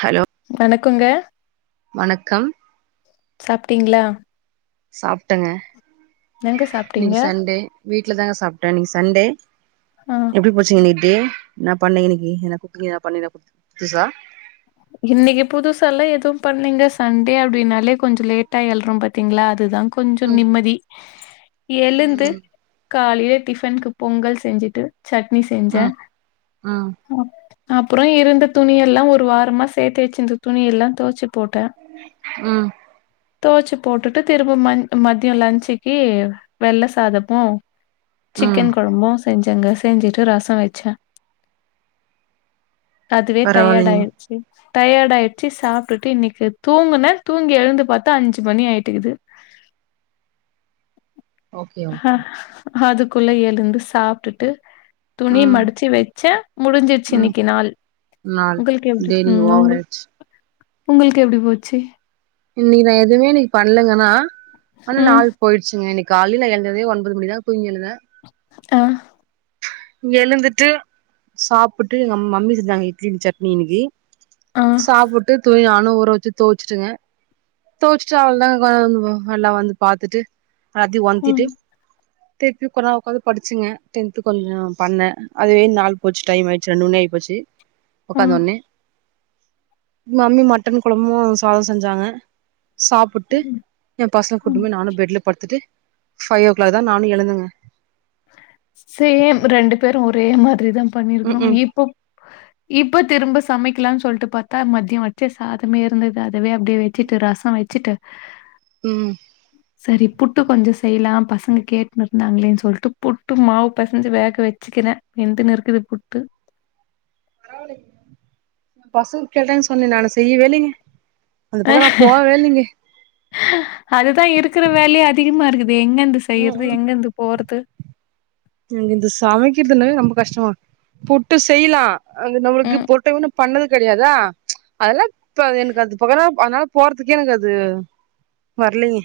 Hello வணக்கொங்க வணக்கம் சாப்பிட்டீங்ளா சாப்டங்க எங்க சாப்ட்டீங்க இன்னைக்கு சண்டே வீட்ல தாங்க சாப்ட்டே இன்னைக்கு சண்டே ஆ எப்டி போச்சு சினிடே என்னா பண்ணீங்க இன்னைக்கி எதுனா குக்கிங் எதுனா பண்ணீ எதா குத் புதுசா இன்னைக்கு புதுசா லா எதுவு பண்லிங்க சண்டே அப்டின்னாலே கொஞ்ச லேட்டா எழுறோம் பத்தீங்ளா அதுதான் கொஞ்சோ ம் நிம்மதி எழுந்து ம் காலையிலே டிஃபன்க்கு பொங்கல் செஞ்சுட்டு சட்னி செஞ்சே ம் ம் அ அப்புறொ இருந்த துணி எல்லா ஒரு வாரமா சேத்து வெச்சிருந்த துணி எல்லா தொவச்சு போட்ட ம் தோச்சி போட்டுட்டு திரும்ப மஞ் மதியம் லஞன்சுக்கி வெள்ள சாதமு ம் சிக்கன் கொழம்பு செஞ்சங்க செஞ்சுட்டு ரசோ வச்சே அதுவே டயர்ட் பரவால்லைங்க ஆயிடுச்சு டயர்டாயிடுச்சி சாப்ட்டுட்டு இன்னைக்கு தூங்குன தூங்கி எழுந்து பாத்தா அஞ்சு மணி ஆயிட்டிக்குது [inaudible] அஹ ஓகே அதுக்குள்ள எழுந்து சாப்டுட்டு துணி ம் மடிச்சி வெச்ச முடிஞ்சிச்சு ம் இன்னிக்கு நாள் நாள் உங்களுக்கு எப்டி டே நீங்க ம் ஓவர் உங்கள் ஆயிடுச்சு உங்களுக்கு எப்டி போச்சி இன்னக்கி நா எதுவுமே இன்னக்கி பண்ணலங்கன்னா ஆனா ம் நாள் போயிடுச்சுங்க இன்னைக் காலையில எழுந்ததுதே ஒன்பது மணிதா தூங்கியெழுந்தே ஆ எழுந்துட்டு சாப்புட்டு எங்க மம்மி செஞ்சாங்க இட்லிக்கு சட்னி இன்னக்கி ஆ சாப்புட்டு துணியானு ஊர வச்சிட்டு தோச்சுட்டுங்க தோச்சுட்டு அவ்ளதாங்க எல்லா வந்து பாத்துட்டு ஆதி ம் ஒன்திட்டு திருப்பி கொஞ்நேரொ உட்காந்து படிச்சேங்க டென்த்து கொஞ்சம் பண்ண அதுவே நாள் போச்சு டைம் ஆயிடுச்சு ரண்டு மணி ஆயி போச்சி ஆ ஒக்காந்த ஒட்னே மம்மி மட்டன் கொழம்பூ சாதொ செஞ்சாங்க சாப்புட்டு ம் என் பசங்க கூட்டுன் ம் போய் நானு பெட்ல படுத்துட்டு ஃபைய் யோ கிளாக் தா நானு எழுந்தங்க சேம் ரெண்டு பேரு ஒரே மாதிரிதா ம் பண்ணிருக்கிறோ ம் இப்போ இப்போ திரும்ப சமைக்கலான் சொல்ட்டு பாத்தா மதியொ வச்ச சாதமே இருந்தது அதவே அப்டே வச்சிட்டு ரசொ வச்சிட்டு ம் சரி புட்டு கொஞ்ச செய்லா பசங்க கேட்டுனு இருந்தாங்களேன் சொல்ட்டு புட்டு மாவு பெசஞ்சு வேக வச்சுக்கிறே வெந்துனு இருக்குது புட்டு பசங் கேட்டாங்கன்னு சொன்னே நானு செய்யவே இல்லங்க அந்த பக்கம் நா போகவே இல்லைங்க அதுதா இருக்கிற வேலையே அதிகமா இருக்குதே எங்கயிருந்து ம் ம் செய்றது எங்கயிருந்து போறது எனக்கு இந்த சமைக்கிறதுனாவே ரொம்ப கஷ்டமா புட்டு செய்லா அங்க நம்மளுக்கு ம். பொட்டனோ பண்ணது கெடையாதா அதெல்லா இப்ப எனக்கு அது பக்கன அதனால போறதுக்கே எனக்கு அது வர்லைங்க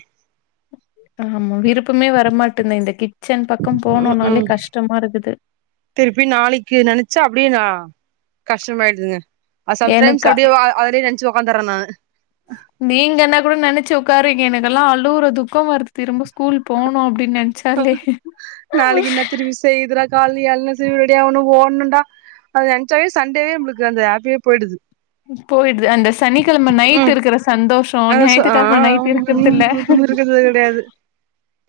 ஆமா விருப்பமே வரமாட்டேந்தே இந்த கிச்சன் பக்கம் ம் போனோம்னாலே ம் கஷ்டமா இருக்குது திருப்பி நாளைக்கி நெனைச்சா அப்டியே நா கஷ்டமாயிடுதுங்க சம்டைம்ஸ் எனக்கா அப்டியே வ அதுலேயே நென்ச்சு உக்காந்தரே நானு நீங்க என்ன கூட நெனைச்சு உட்காரீங்க எனக்கெல்லா அழுவுற துக்கமா இருக்கு திரும்ப ஸ்கூல் போணு அப் இப்டி நெனச்சாலே தெரியிதுறா காலைல எழனு சீக்கிர ரெடியா ஆகனு ஓடனன்டா அத நெனச்சாவே சண்டேவே நமளுக்கு அந்த ஹாப்பியே போயிடுது போயிடுது அந்த ஸ் சனிக்கிழம நைட் ம் இருக்கற சந்தோஷோ அத சொ ஆ ஞாயித்துக்கிழம நைட் இருக்கிறதில்ல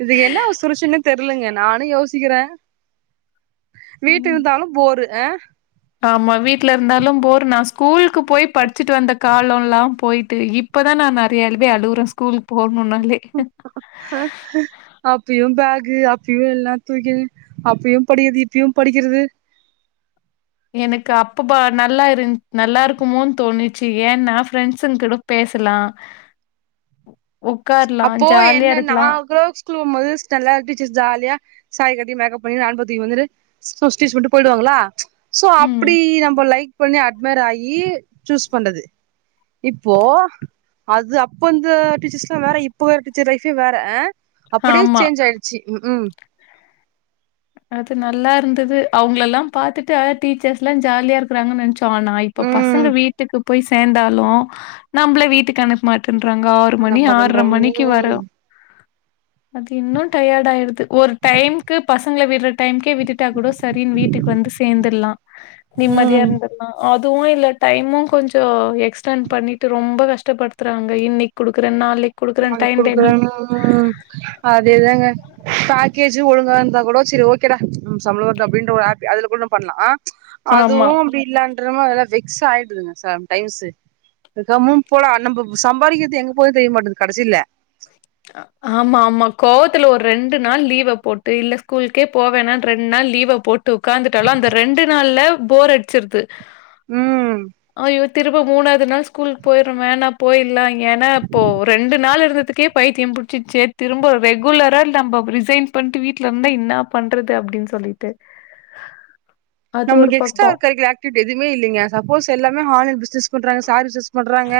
இது என்ன ஒஸ் புருசன்னு தெர்லங்க நானு யோசிக்றே வீட்ல ம். இருந்தாலு போரு ஆ ஆமா வீட்ல இருந்தாலு போரு நா ஸ்கூலுக்கு போய் படிச்சுட்டு வந்த காலொல்லா போயிட்டு இப்பதா நா நெறையாவே அழுவுரே ஸ்கூல் போணுனுனாலே ஹ ஹ அப்பயு பேக்கு அப்பயு எல்லா தூக்கி அப்பயு படிக்கிறது இப்பயு படிக்கிறது எனக்கு அப்பப்ப நல்லா இரு நல்லா இருக்குமோன்னு தோணிச்சு ஏனா ஃப்ரெண்ட்ஸுங்க கூட பேசலா அப்போ ஜாலியா என்ன இருக்கலாம் நாக்ரோச் தூங்கும்போது ஸ்டெல்லா டீச்சர் ஜாலியா சாரி கட்டி மேக்கப் பண்ணி கேன் பேக் தூக்கி வந்துரு சுஸ்டிஸ் விட்டு போயிடுவாங்களா சோ ம் அப்டி நம்ம லைக் பண்ணி அட்மர் ஆயி சூஸ் பண்றது இப்போ அது அப்போ அந்த டீச்சர்ஸ்ல்லா வேற இப்ப வேற டீச்சர் லைஃப்பே வேற அ அப்டியே ஆமா சேஞ்ச் ஆயிடுச்சு அது நல்லா இருந்தது அவுங்களலா பாத்துட்டு அத டீச்சர்ஸ்ல்லா ஜாலியா இருக் அனுப்புறாங்கனு நெனச்சோ ஆனா இப்ப ம் பசங்க வீட்டுக்கு போய் சேந்தாலு நம்மள வீட்டுக்கு அனுப் மாட்டேன்றாங்க ஆறு என்ன மணி ஆற்ர பண்றன் மணிக்கு ம் வரோ அது இன்னு டயட் ஆயிடுது ஒரு டைம்க்கு ப சங்கள விட்ற டைம்கே விட்டுட்டா கூட சரின்னு வீட்டுக்கு வந்து சேந்துலா நிம்மதியா ம் இருந்தர்லா அதுவு இல்ல டைமு கொஞ்சோ எக்ஸ்டெண்ட் பண்ணிட்டு ரொம்ப கஷ்டப்படுத்துறாங்க இன்னைக்கி குடுக்குறே நாளைக் நாளைக் குடுக்குறா [inaudible] அதேதாங்க பேக்கேஜூ ஒழுங்கா இருந்தா கூட செரி ஓக்கேடா ம் சம்பளம் வருது அப்டின்ற ஒரு ஹப்பி அதுல கூட நம்ம பண்ணலா ஆமா. அதுவு அப்டி இல்லான்றம அதெல்லா வெக் ஸ் ஆயிடுதுங்க சார் அந்த டைம்ஸு கம்முனு போலா நம்ப சம்பாரிக்கிறது எங்க போகுதுனு தெரிய மாட்டுது கடசில ஆமா ஆமா கோவத்துல ஒரு ரெண்டு நாள் லீவ போட்டு இல்ல ஸ்கூலுக்கே போ வேணானு ரெண்டு நாள் லீவ போட் டு உகாந்துட்டாலு அந்த ரெண்டு நாள்ல போர் அடிச்சிருது ம் அய்யோ திரும்ப மூணாவது நாள் ஸ்கூல் போயிருமேன்னா போயிர்லா ஏனா இப்போ ரெண்டு நாள் இருந்ததுக் கே பைத்தியம் பிடிச்சிச்சே திரும்ப ரெகுலரா நம்ப ரிசைன் பண்ணிட்டு வீட்ல இருந்தா என்ன பண்றது அப்டின்னு சொல்லி டு நமக்கு எக்ஸ்ட்ரா ஒரு கரிகுலர் அக்டிவிட்டி எதுமே இல்லைங்க சப்போஸ் எல்லாமே ஹான்லைன் பிசினஸ் பண்றாங்க சாரி சஸ் பண்றாங்க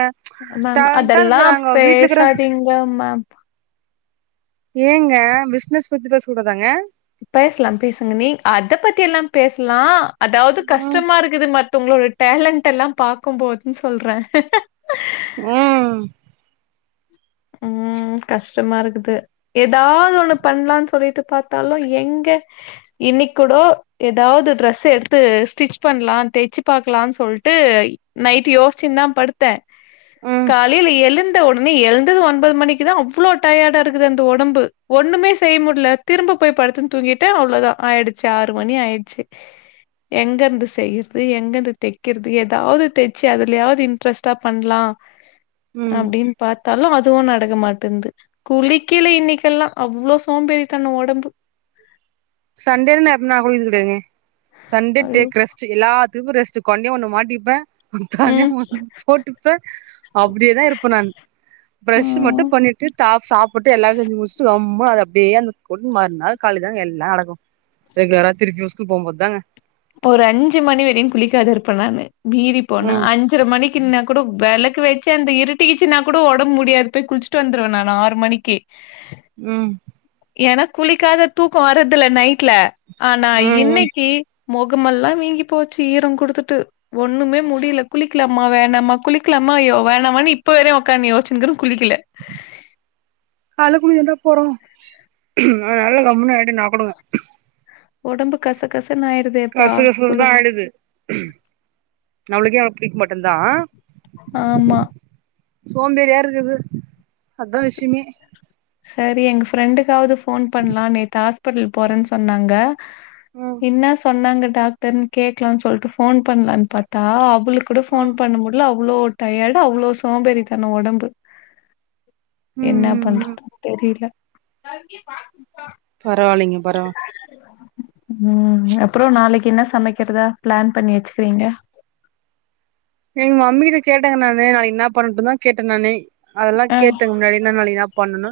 மேம் டேலண்டா அதெல்லா இருக்குறாங்க வீட்ல இருக்குற பேசாதீங்க மேம் ஏங்க பிசினஸ் பத்தி பேச கூடாதாங்க பேசலா பேசுங்க நீ அத பத்தி எல்லா பேசலா அதாவது ம் கஷ்டமா இருக் குது மத்தவங்களோட டேலணடெல்லா பாக்கும்போதுன்னு சொல்றே ம் ம் கஷ்டமா இருக்குது ஏதாவது ஒண்ணு பண்ணலான்னு சொல்லிட்டு பாத்தாலு எங்க இன்னைக்கூடோ ஏதாவது ட்ரெஸ் எடுத்து ஸ்டிச் பண்ணலா தெச்சு பாக்கலானு சொல்ட்டு நைட் யோசிச்சுனு தா படுத்தே ம் காலையில எழுந்த உடனே எழு தது ஒன்பது மணிக்கு தா அவ்ளோ டயர்டா இருக்குது அந்த ஒடம்பு ஒண்ணுமே செய்ய முடில திரும்ப போய் படுத்து தூங்கிட் டு அவ்ளோதா ஆயிடுச்சு ஆறு மணி ஆயிடுச்சு எங்க இருந்து செய்யறது எங்கந்து தெக்கிறது எதாவது தெச்சு அதுலயாவது இன்ட்ரெஸ்ட்டா பண்லா ம் அப்டின்னு பாத் தாலு அதுவு நடக்க மாட்டேனுது குளிக்கல இன்னைக்கெல்லா அவ்ளோ சோம்பேறிதனோ ஒடம்பு சன்டேல நா எப் நா குளிக்குது கெடையாதுங்க சன்டே ஐயோ டேக் ரெஸ் ச்சு எல்லாத்துக்கு ரெஸ்ட் கொண்டையு ஒண்ணு மாட்டிப்பே தனியா ம் ஒண்ணு போட்டு தோ அப்டியேதா இருப்பே நான் ப்ரஷ் மட்டு ம் பண்ணிட்டு தா சாப்பிட்டு எல்லா செஞ்சு முடிச்சுட்டு ரொம்ப அத அப்டியே அந்த போட்டு மறுநாள் காலையிலதாங்க எல்லா நடக்கு ரெகுலரா திருப்பியு ஸ்கூல் போம்போது தாங்க ஒரு அஞ்சு மணி வரையு குளிக்காதிருப்பே நானு மீறி போனா ம் அஞ் அஞ்சர மணிக்குனா கூடா வெளக்கு வெச்சு அந்த இருட்டிகிச்சு கூடா ஒடம்பு முடியாது போய் குளிச்சுட்டு வந்துருவே நானு ஆறு மணிக்கி ம் எனக் குளிக்காத தூக்கோ வரதுல்ல நைட்ல ஆனா ம் ம் இன்னைக்கி மொகமெல்லா வீங்கி போச்சு ஈர குடுத்துட்டு ஒண்ணுமே முடியல குளிக்கலாமா வேணாமா குளிக்கலாமா யோ வேணாமான்னு இப்ப வர்ற உட்கானு யோச்சிட்டு இருக்கே குளிக்கல காலைலில குளிகறதாருந்தா போது அதனால கம்முனு ஆயிட்டு நா குடுங்க ஒடம்பு கச கச னாயிருதே கச கசதா ஆயிடுது நம்ளுக்கே நம்மள புடிக்க மாட்டுனு தா ஆமா சோம்பேறியா இருக்கறது அதா விஷயமே சரி எங்க ஃப்ரெண்டுக்காவது ஃபோன் பண்லா நேத்து ஹாஸ்பிட்டல் போறேன்னு சொன்னாங்க ம் என்ன சொன்னாங்க டாக்டர்னு கேக்கலானு சொல்ட்டு ஃபோன் பண்லான்னு பாத்தா ளுக் கூட ஃபோன் ம் பண்ண முட்ல அவ்ளோ டயர்டு அவ்ளோ சோம்பேறித்தனோ ஒடம்பு என்னாப் ம் ம் பண்றது தெரில பரவால்லைங்க பரோ ம் அப்றோ நாளைக்கி என்ன சமைக்கிறதா பிளான் பண்ணி வச்சுக்கீங்க எங்க மம்மி கிட்ட கேட்டேங்க நானு நாளைக்கி என்னாப் பண்ணட்டுந்தா கேட்டே நானு அதெல்லா கேத்ததுக்கு முன்னாடி என்னா வேலயெல்லா பண்ணணு ஆ.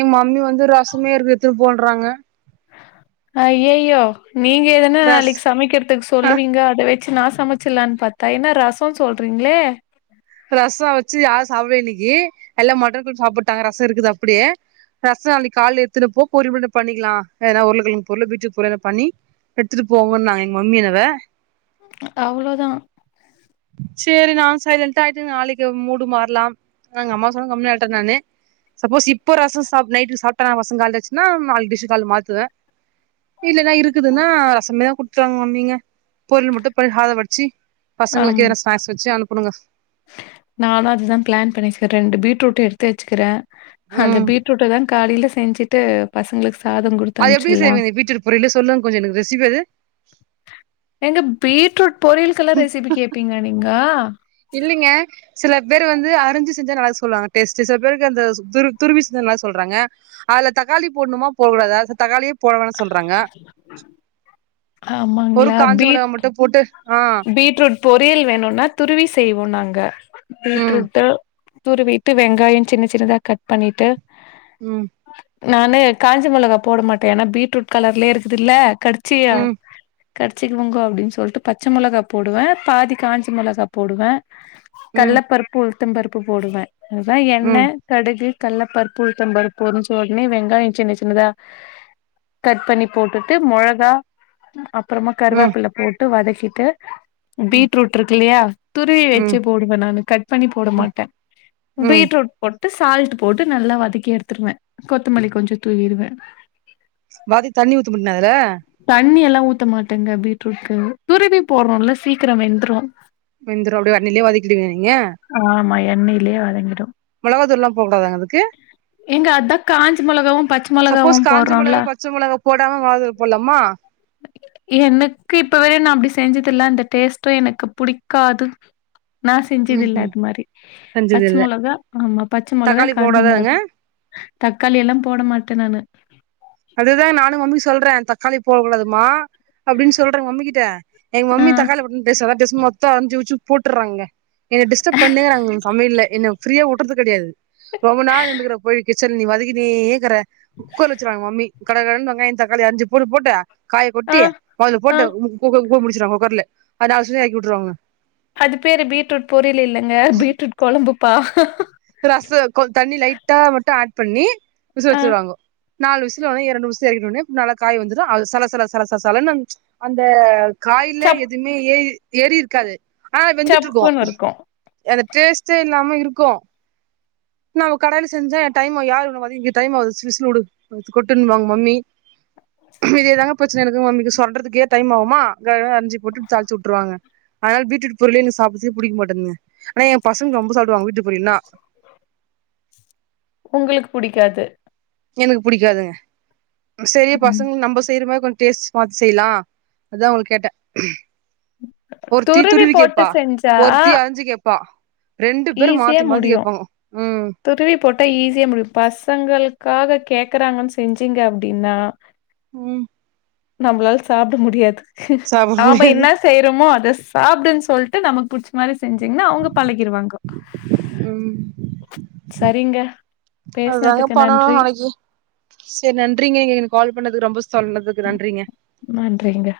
எங்க மம்மி வந்து ரசம்மே இருக்கு எடுத்துனு போன்றாங்க ஐய்யையோ நீங்க எதனா ரஸ் நாளைக்கி சமைக்கிறதுக்கு சொல்லுவீங்க அத வச்சு நா சமைச்சரலானு பாத்தா என்ன ரசோ சொல்றீங்களே ரச வச்சு யாரு சாப்வே யின்னைக்கு எல்லா மட்டன் கூட சாப்பட்டாங்க ரச இருக்குது அப்டியே ரச நாளைக்கு காலையில எடுத்துன போ பொரியல் கூட பண்ணிக்கலா எதனா உருளைக்கெழங்கு பொரியல் பீட்ரூட் பொரியல்லோ பண்ணி எடுத்துட்டு போங்கன்னு நாங்க எங்க மம்மி எனவே அவ்ளோதா சேரி நா சைலண்ட் கட் ஆகிட்டுனு நாளைக்கி மூடு மாறலாம் நா எங்க அம்மா சொன்கம்னாட்டே நானு சப்போஸ் இப்போ ரச சாப்பிட் நைட் சாப்பிட்ட [unintelligible] ரச காலி ஆச்சுன்னா நாளைக்கி டிஸ் காலையில மாத்துவே இல்லன்னா இருக்குதுன்னா ரசமே தா குடுத்தறாங்க மம்மிங்க பொரியல் மட்டு பண் காதம் வடிச்சி பசங்களுக்கு ஏதன ஸ்நாக்ஸ் வச்சு அனுப்பணுங்க நானு அதுதா பிளான் பண்ணிகே ரெண்டு பீட்ரூட் எடுத்து வச்சுக்கிறே அந்த ம் பீட்ரூட தா காலையில செஞ்சுட்டு பசங்களுக்கு சாதம் குடுத் அது எப்டி செய்விங்க பிட்ரூட் பொரியலு சொல்ங்க கொஞ்சோ எனக்கு ரெசிபி அது ஏங்க பீட்ரூட் பொரியல்கெல்லா ரெசிபி கேப்பீங்களா நீங்க இல்லைங்க சில பேரு வந்து அரிஞ்சு செஞ்சா நல்லாயிருக்கு சொல்லுவாங்க டேஸ்ட் சில பேருக்கு அந்த துருவி செஞ்ச நல்லா சொல்றாங்க அதுல தக்காளி போட்ணுமா போடகுடாதா தக்காளியே போடவேன்னா சொல்றாங்க ஒரு ஆமாங்களா? காஞ்ச மிளகா பீட் மட்டு போட்டு ஆ பீட்ரூட் பொரியல் வேணும்னா துருவி செய்வோ நாங்க ம் பீட்ரூட்டு துருவிட்டு வெங்காயோ சின்ன சின்னதா கட் பண்ணிட்டு ம் நானு காஞ்ச மொளகா போட மாட்ட ஏன்னா பீட்ரூட் கலர்லே இருக்குதுல்ல கடுச் சியா ம் கடிச்சிக்குவாங்கோ அப்டின் சொல்ட்டு பச் ச்ச மொளகா போடுவ பாதி காஞ்ச மொளகா போடுவ ம் கள்ளப்பருப் உளுத்தம் பருப்பு போடுவ அதா எண்ண ம் கடுகு கள்ளப்பருப்பு உளுத்தம்பருப்பு பொரிஞ்ச ஒட்னே வெங்காயோ சின்ன சின்னதா கட் பண்ணி போட்டுட்டு மொழகா அப்பறமா ம் கருவேப்பில போட்டு வதக்கிட்டு ம் ம் பீட்ரூட் இருக்குல்லியா துருவி வச்சு ம் போடுவ நானு கட் பண்ணி போட மாட்ட ம் பீட்ரூட் போட்டு சால்ட் போட்டு நல்லா வதக்கி எடுத்துருவ கொத்துமல்லி கொஞ்சோ தூவிருவ பாதி தண்ணி ஊத்து முன்னதுல தண்ணி எல்லா ஊத்த மாட்டங்க பீட்ரூட்கு துருவி போட்றோல சீக்கரோ வெந்துரு வெந்துரு அப்டியே தண்ணிலே வதக்கிடுவீங்க நீங்க ஆமா எண்ணைலே வதங்கிடு மெளகா தூள்லா போட கூடாதாங்க அதுக்கு ஏங்க அதா காஞ்ச மொளகாவு பச்ச மொளகாவு சப்போஸ் காஞ்ச மொளகா போட்றோல பச்ச மொளகா போடாம வாதூள் போட்லாமா எனக்கு இப்ப வர நா அப்டி செஞ்சதில்ல அந்த டேஸ்ட்டூ எனக்கு புடிக்காது நா செஞ்சதில்ல ம்ஹும் அது மாரி செஞ்சது பச்ச இல்ல மொளகா ஆமா பச்ச மொளகா தக்காளி காஞ்ச போடாதாங்க மொளகா தக்காளி எல்லா போட மாட்ட நானு அதுதா நானு மம்மி சொல்ற தக்காளி போகூடாதுமா அப்டின்னு சொல்ற மம்மி கிட்ட எங்க ஆ மம்மி தக்காளி பத்திநீ பேசாதனு அப்டே சும்மா மொத்த அஞ்சு வச்சி போட்டறாங்க என்ன டிஸ்டர்ப் பண்ணேக்றாங்க சமையல்லே இன்னு ஃப்ரீயா வுட்டுறது கெடையாது ரொம்ப நாள் நிண்டுக்கற போயி கிச்சன் நீ வதக்கினே க்குற குக்கர் வச்சிருவாங்க மம்மி கட கடனு வெங்காயோ தக்காளி அஞ்சு பொரு போட்டு காய ஆ கொட்டி மொதல ஆ போட்டு முடிச்சுருவாங்க குக்கர்லே அத லாஸ்ட்ல எறக்கி உட்ருவாங்க அது பேரு பீட்ரூட் பொரியில் இல்லைங்க பீட்ரூட் கொழம்புப்பா ரச கொ தண்ணி லைட்டா மட்டு ஆட் பண்ணி விசு ஆ வச்சிருவாங்கோ நாலு விசுல ஒனே இரண்டு விசல எறக்கிட்ட ஒடனே நல்லா காய் வெந்துரு அது சலசல சலச சலனு அந்த காயில சப் எதுவுமே ஏறி ஏறி இருக்காது ஆனா வெந்துட்ருக்கு சப்புன்னு இருக்கு அந்த டேஸ்ட்டே இல்லாம இருக்கு நா ஒ கடாயில செஞ்சா எ டைம் யார் உன்ன வதக்கிட் இங்க டைம் ஆவுது சிலு சிலு வுடு அடுத்து கொட்டுன்னுவாங்க மம்மி இதேதாங்க பிரச்சன எனக்கு மம்மிக்கு சொல்றதுக்கே டைம் ஆவுமா கடகடனு அஞ்சி போட்டு தாளிச்சு வுட்ருவாங்க அதனால பீட்ரூட் பொரியலே என்க்கு சாப்செ புடிக்க மாட்டதுங்க ஆனா எ பசங்க ரொம்ப சாப்டுவாங்க வீட்டு பொரியல்னா [inaudible] உங்களுக்கு புடிக்காது எனக்கு புடிக்காதுங்க சரி ம் பசங்க நம்ப செய்ற மாரி கொஞ்சோ டேஸ்ட் பாத்து செய்லா அதா உங்க கேட்ட ஒருத்தி துருவி போட்டு கேப்பா செஞ்சா ஒருத்தி அரிஞ்சு கேப்பா ரெண்டு பேரு ஈஸியா மாத்தி மாத்தி முடியு கேப்பாங்க ம் துருவி போட்டா ஈஸியா முடியு பசங்களுக்காக கேக்கறாங்கன்னு செஞ்சீங்க அப்டின்னா ம் நம்ளால சாப்ட முடியாது சாப்ட ஆம்ப முடியாது என்ன செய்றோமோ அத சாப்டுனு சொல்ட்டு நமக்கு புடிச்ச மாரி செஞ்சிங்கனா அவுங்க பழகிரு ம் சரிங்க அதுதாங்க பேசுனதுக்கு பண்ணணு நன்றி நாளைக்கி செர் நன்றிங்க நீங்க நீ கால் பண்ணதுக்கு ரொம்பஸ்தலந்துக்கு நன்றிங்க நன்றிங்க